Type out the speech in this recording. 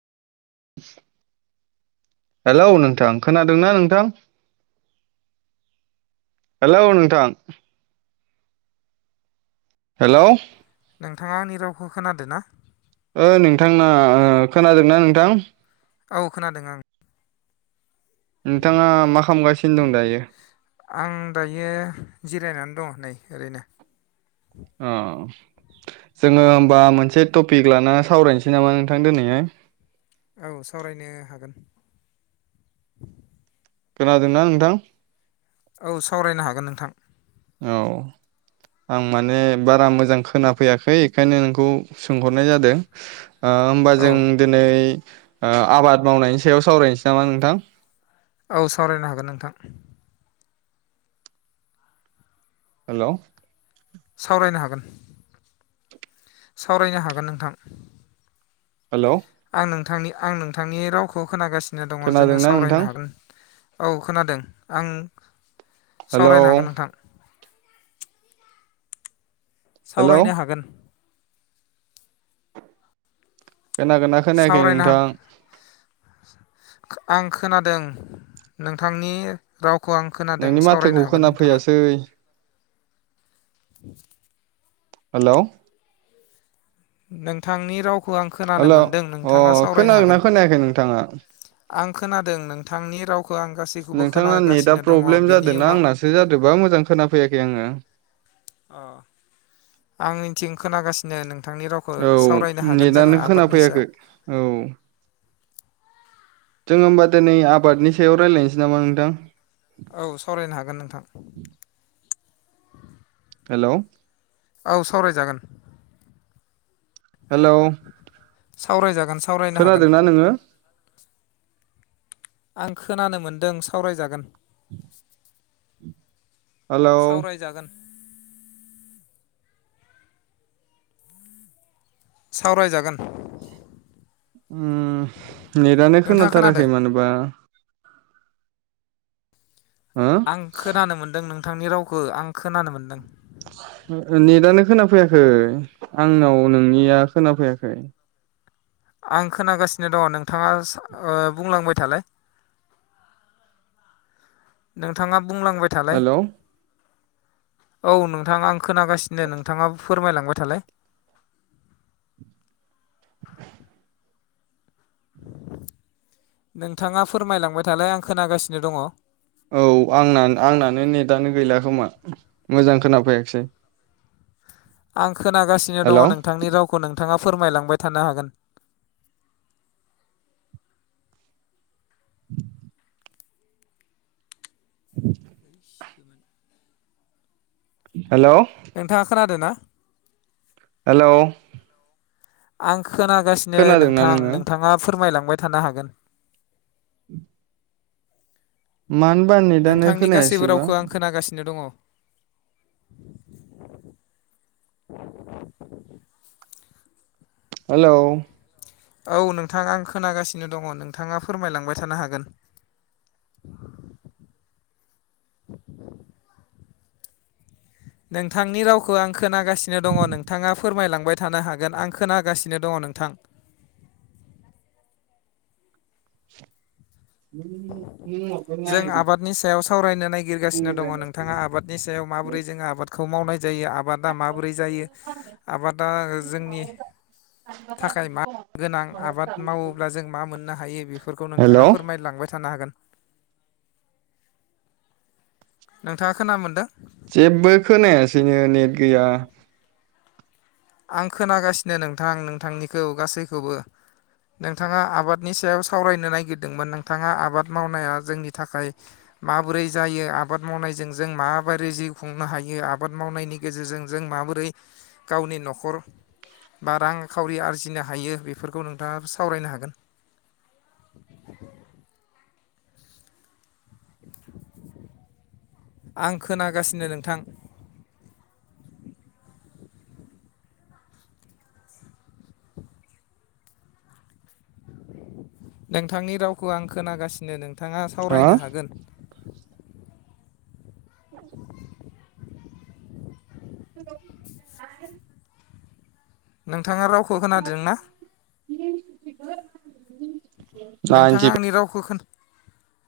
Hello नोंथां खोनादोंना नोंथां? हेलौ नोंथां। हेलौ। नोंथांङा आंनि रावखौ खोनादों ना? ओ नोंथांना ओ खोनादोंना नोंथां? औ खोनादों आं। नोंथाङा मा खालामगासिनो दं दायो आं दायो जिरायनानै दंङ नै। ओरैनो। अ। जोंङो होमबा मोनसे टपिक लानानै सावरायनोसै नामा नोंथां दिनैहाय? औ सावरायनो हागोन। खोनादोंना नोंथां? औ सावरायनो हागोन नोंथां। औ। आं माने बारा मोजां खोनाफैयाखै इखायनो नोंखौ सोंहरनाय जादों। ओ होमबा औ जों दिनै ओ आबाद मावनायनि सायाव सावरायनोसै नामा नोंथां? औ सावरायनो हागोन नोंथां। हेलौ। सावरायनो हागोन। सावरायनो हागोन नोंथां। हेलौ। आं नोंथांनि आं नोंथांनि रावखौ खोनागासिनो दंङ जोंङो खोनादोंना नोंथां सावरायनो हागोन। औ खोनादों आं हेलौ सावरायनो हागोन नोंथां। हेलौ सावरायनो हागोन। खोनागोना खोनायाखै सावरायनो हा नोंथां? आं खोनादों नोंथांनि राव खौ आं खोनादों नोंनि सावरायनो माथोखौ हागोन नोंथाङा। खोनाफैयासै [unintelligible] हेलौ। नोंथांनि रावखौ आं खोनानो हेलौ मोनदों अ नोंथांङा सावरायनो हागोन। खोनादोंना खोनायाखै नोंथाङा आं खोनादों नोंथांनि रावखौ आं गासैखौबो नोंथांना खोनागासिनो दंङ बेनि उनाव गोबां मोजां खोना फैयाखै आंङो। अ आंनिथिं खोनागासिनो नों औ नेटआनो खोना सायाव फैयाखै औ। जों होमबा दिनै आबादनि सायाव रायज्लायनोसै नामा नोंथां। औ सावरायनो हागोन नोंथां। हेलौ औ सावरायजागोन हेलौ सावरायजागोन सावरायनो हागोन खोनादोंना नोङो आं खोनानो मोन्दों सावरायजागोन हेलौ सावरायजागोन सावरायजागोन उम नेटानो नोंथाङा खोनादों खोनाथाराखै मानोबा हो आं खोनानो मोनदों नोंथांनि रावखौ आं खोनानो मोनदों [unintelligible] नेटआनो खोनाफैयाखै आंनाव नोंनिया खोनाफैयाखै आं खोनागासिनो दङ नोंथाङा ओ बुंलांबाय थालाय नोंथाङा बुंलांबाय थालाय हेलौ औ नोंथां आं खोनागासिनो नोंथाङा फोरमायलांबाय थालाय। नोंथाङा फोरमायलांबाय थालाय आं खोनागासिनो दङ' औ आंना- आंनानो नेटानो गैला खोमा मोजां खोनाफैयाखिसै [unintelligible] आं खोनागासिनो दङ हेलौ नोंथांनि रावखौ नोंथाङा फोरमायलांबाय थानो हागोन [unintelligible] [unintelligible] हेलौ नोंथाङा खोनादो ना हेलौ आं खोनागासिनो खोनादोंना नोंथां नोङो नोंथाङा फोरमायलांबाय थानो हागोन [unintelligible] मानोबा नेटानो नोंथांनि गासैबो खोनायासैबा रावखौ आं खोनागासिनो दङ [unintelligible] हेलौ औ नोंथाङा आं खोनागासिनो दङ नोंथाङा फोरमायलांबाय थानो हागोन [unintelligible] नोंथांनि रावखौ आं खोनागासिनो दङ नोंथाङा फोरमायलांबाय थानो हागोन आं खोनागासिनो दङ नोंथां [unintelligible] जों आबादनि सायाव सावरायनो नागिरगासिनो दङ' नोंथाङा आबादनि सायाव मा माबोरै जों आबादखौ मावनाय जायो आबादा माबोरै जायो आबादा जोंनि थाखाय मा गोनां आबाद मावोब्ला जों मा मोननो हायो बेफोरखौ नोंथाङा हेलौ फोरमायलांबाय थानो हागोन। नोंथाङा खोना मोनदों? जेबो खोनायासैनो नेट गैया। आं खोनागासिनो नोंथां नोंथांनिखौ गासैखौबो। नोंथाङा आबादनि सायाव सावरायनो नागिरदोंमोन नोंथाङा आबाद मावनाया जोंनि थाखाय माबोरै जायो आबाद मावनायजों जों माबोरै जिउ खुंनो हायो आबाद मावनायनि गेजेरजों जों माबोरै गावनि न'खर बा रांखावरि आरजिनो हायो बेफोरखौ नोंथाङा सावरायनो हागोन [unintelligible] आं खोनागासिनो नोंथां नोंथांनि रावखौ आं खोनागासिनो नोंथाङा हा सावरायनो हागोन। बि [unintelligible] [unintelligible] नोंथाङा रावखौ खोनादोंना। [unintelligible] नाइनटि नोंथाङा आंनि रावखौ खोना